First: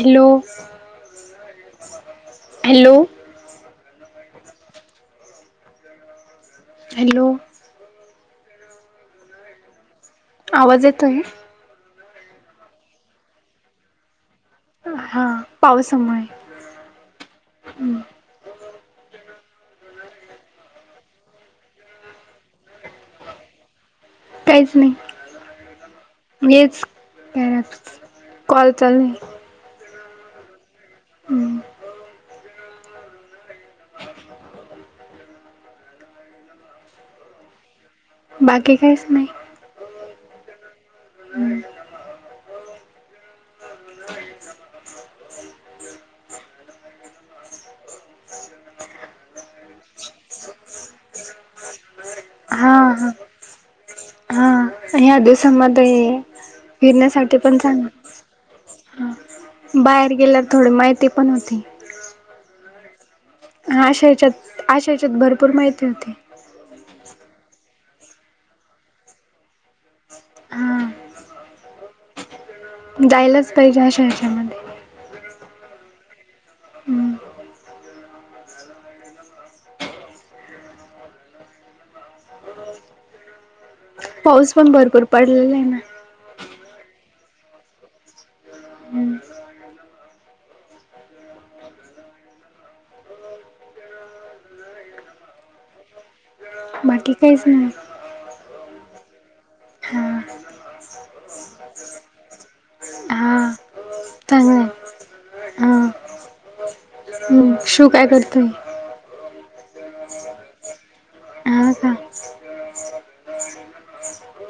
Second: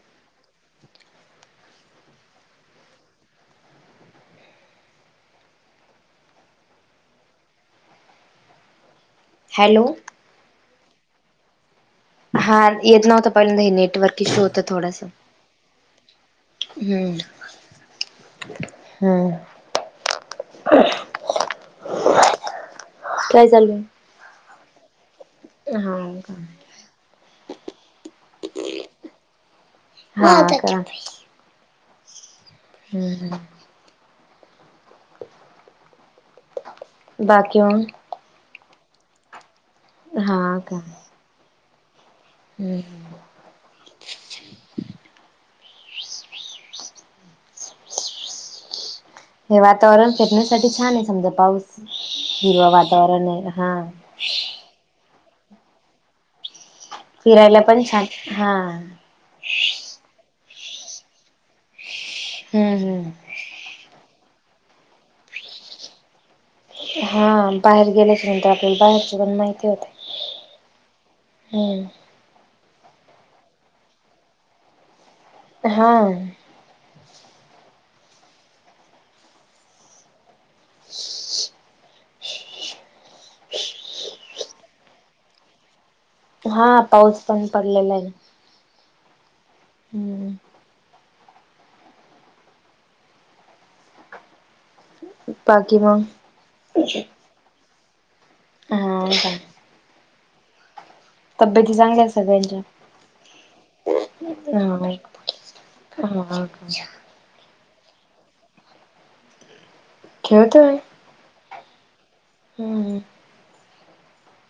Hello, hello. Hello! Hello, आवाज येतोय? हा, येत नव्हता पहिल्यांदा हे नेटवर्क इश्यू होतं थोडस. हा, पावसामुळे. हम्म. हम्म हम्म. काय चालय? काहीच हा का नाय हेच [unintelligible] कॉल चालूय. हा का? हम्म. हम्म. बाकी मग. बाकी काइच नाय. हा का? हम्म हम्. हे वातावरण फेटण्यासाठी छान आहे, समजा पाऊस. हिरव हा वातावरण हे हा. समत [inaudible] फिरण्यासाठी पण फिरायला जाण, छान हा हा बाहेर गेल्यावर थोडी माहिती पण होती. हम्म हम्म. हा आशा याच्यात आशा याच्यात भरपूर माहिती होती. हा बाहेर गेल्याच्या नंतर आपल्याला बाहेरचं पण माहिती होते. हा हम्म. जायलाचं पाहिजे अशा ह्याच्यामध्ये. हा. हम्म पाऊस पण भरपूर पडलेला आहे ना. हा पाऊस पण पडलेला आहे. हम्म हम्म. बाकी मग? बाकी काहीच नाही. हा का? हा. तब्येती चांगल्या आहेत सगळ्यांच्या? हा. चांगलं हा आहे मग? शु काय करतोय? खेळतोय. हा का हम्म.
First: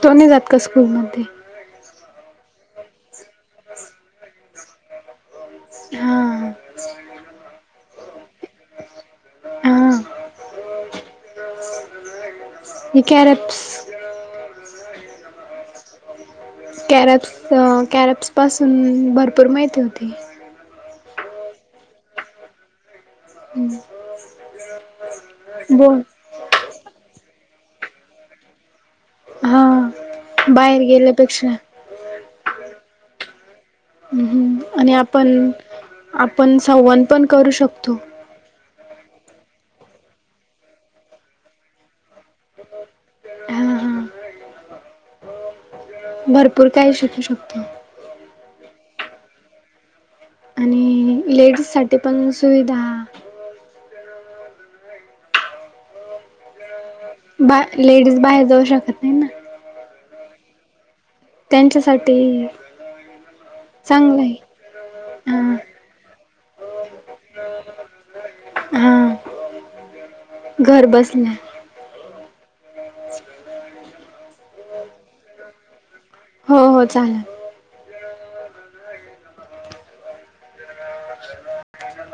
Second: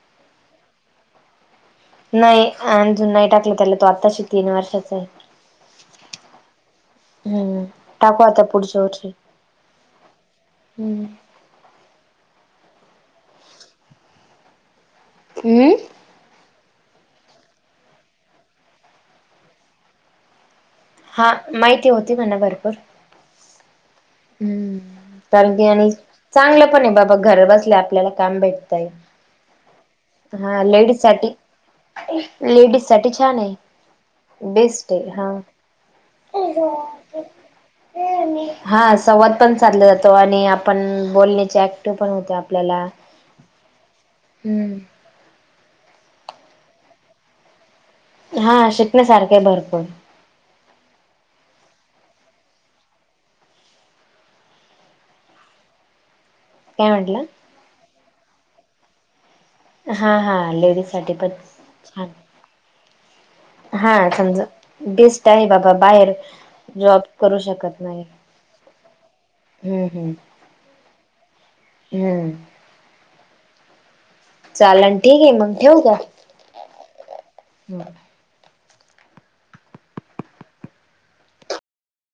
तो नाही जात का स्कूलमध्ये? नाही अजून नाही टाकलं त्याला तो आत्ताशी तीन वर्षाचाय. हा. टाकू आता पुढच्या वर्षी हम्म. [unintelligible] हे कॅरेप्स अम्म? कॅरप्स अ कॅरप्स पासून भरपूर माहिती होती. हा माहिती होती म्हणा भरपूर. हम्म. हम्म कारण की आणि चांगलं पण आहे बाबा घर बसल्या आपल्याला कामं भेटतंय. हा हा बाहेर लेडीजसाठी. गेल्यापेक्षा लेडीजसाठी छान आहे हम्म, आणि बेस्ट आहे हा. आपण आपण संवाद पण करू शकतो. हा संवाद पण साधला जातो आणि आपण बोलण्याचे ऍक्टिव पण होते आपल्याला. हा. हा हम्म. भरपूर काही शिकू शकतो. हा शिकण्यासारखे भरपूर. आणि लेडीजसाठी पण सुविधा काय म्हंटला? बा लेडीज बाहेर जाऊ शकत नाही ना? हा हा लेडीजसाठी पण छान त्यांच्यासाठी हा चांगलं आहे समजा बेस्ट आहे हां बाबा बाहेर जॉब करू शकत नाही हां हम्म हम्म. घर बसल्या हम्म. चालल ठीक आहे मग ठेऊ का? हो हो चालल. हम्म.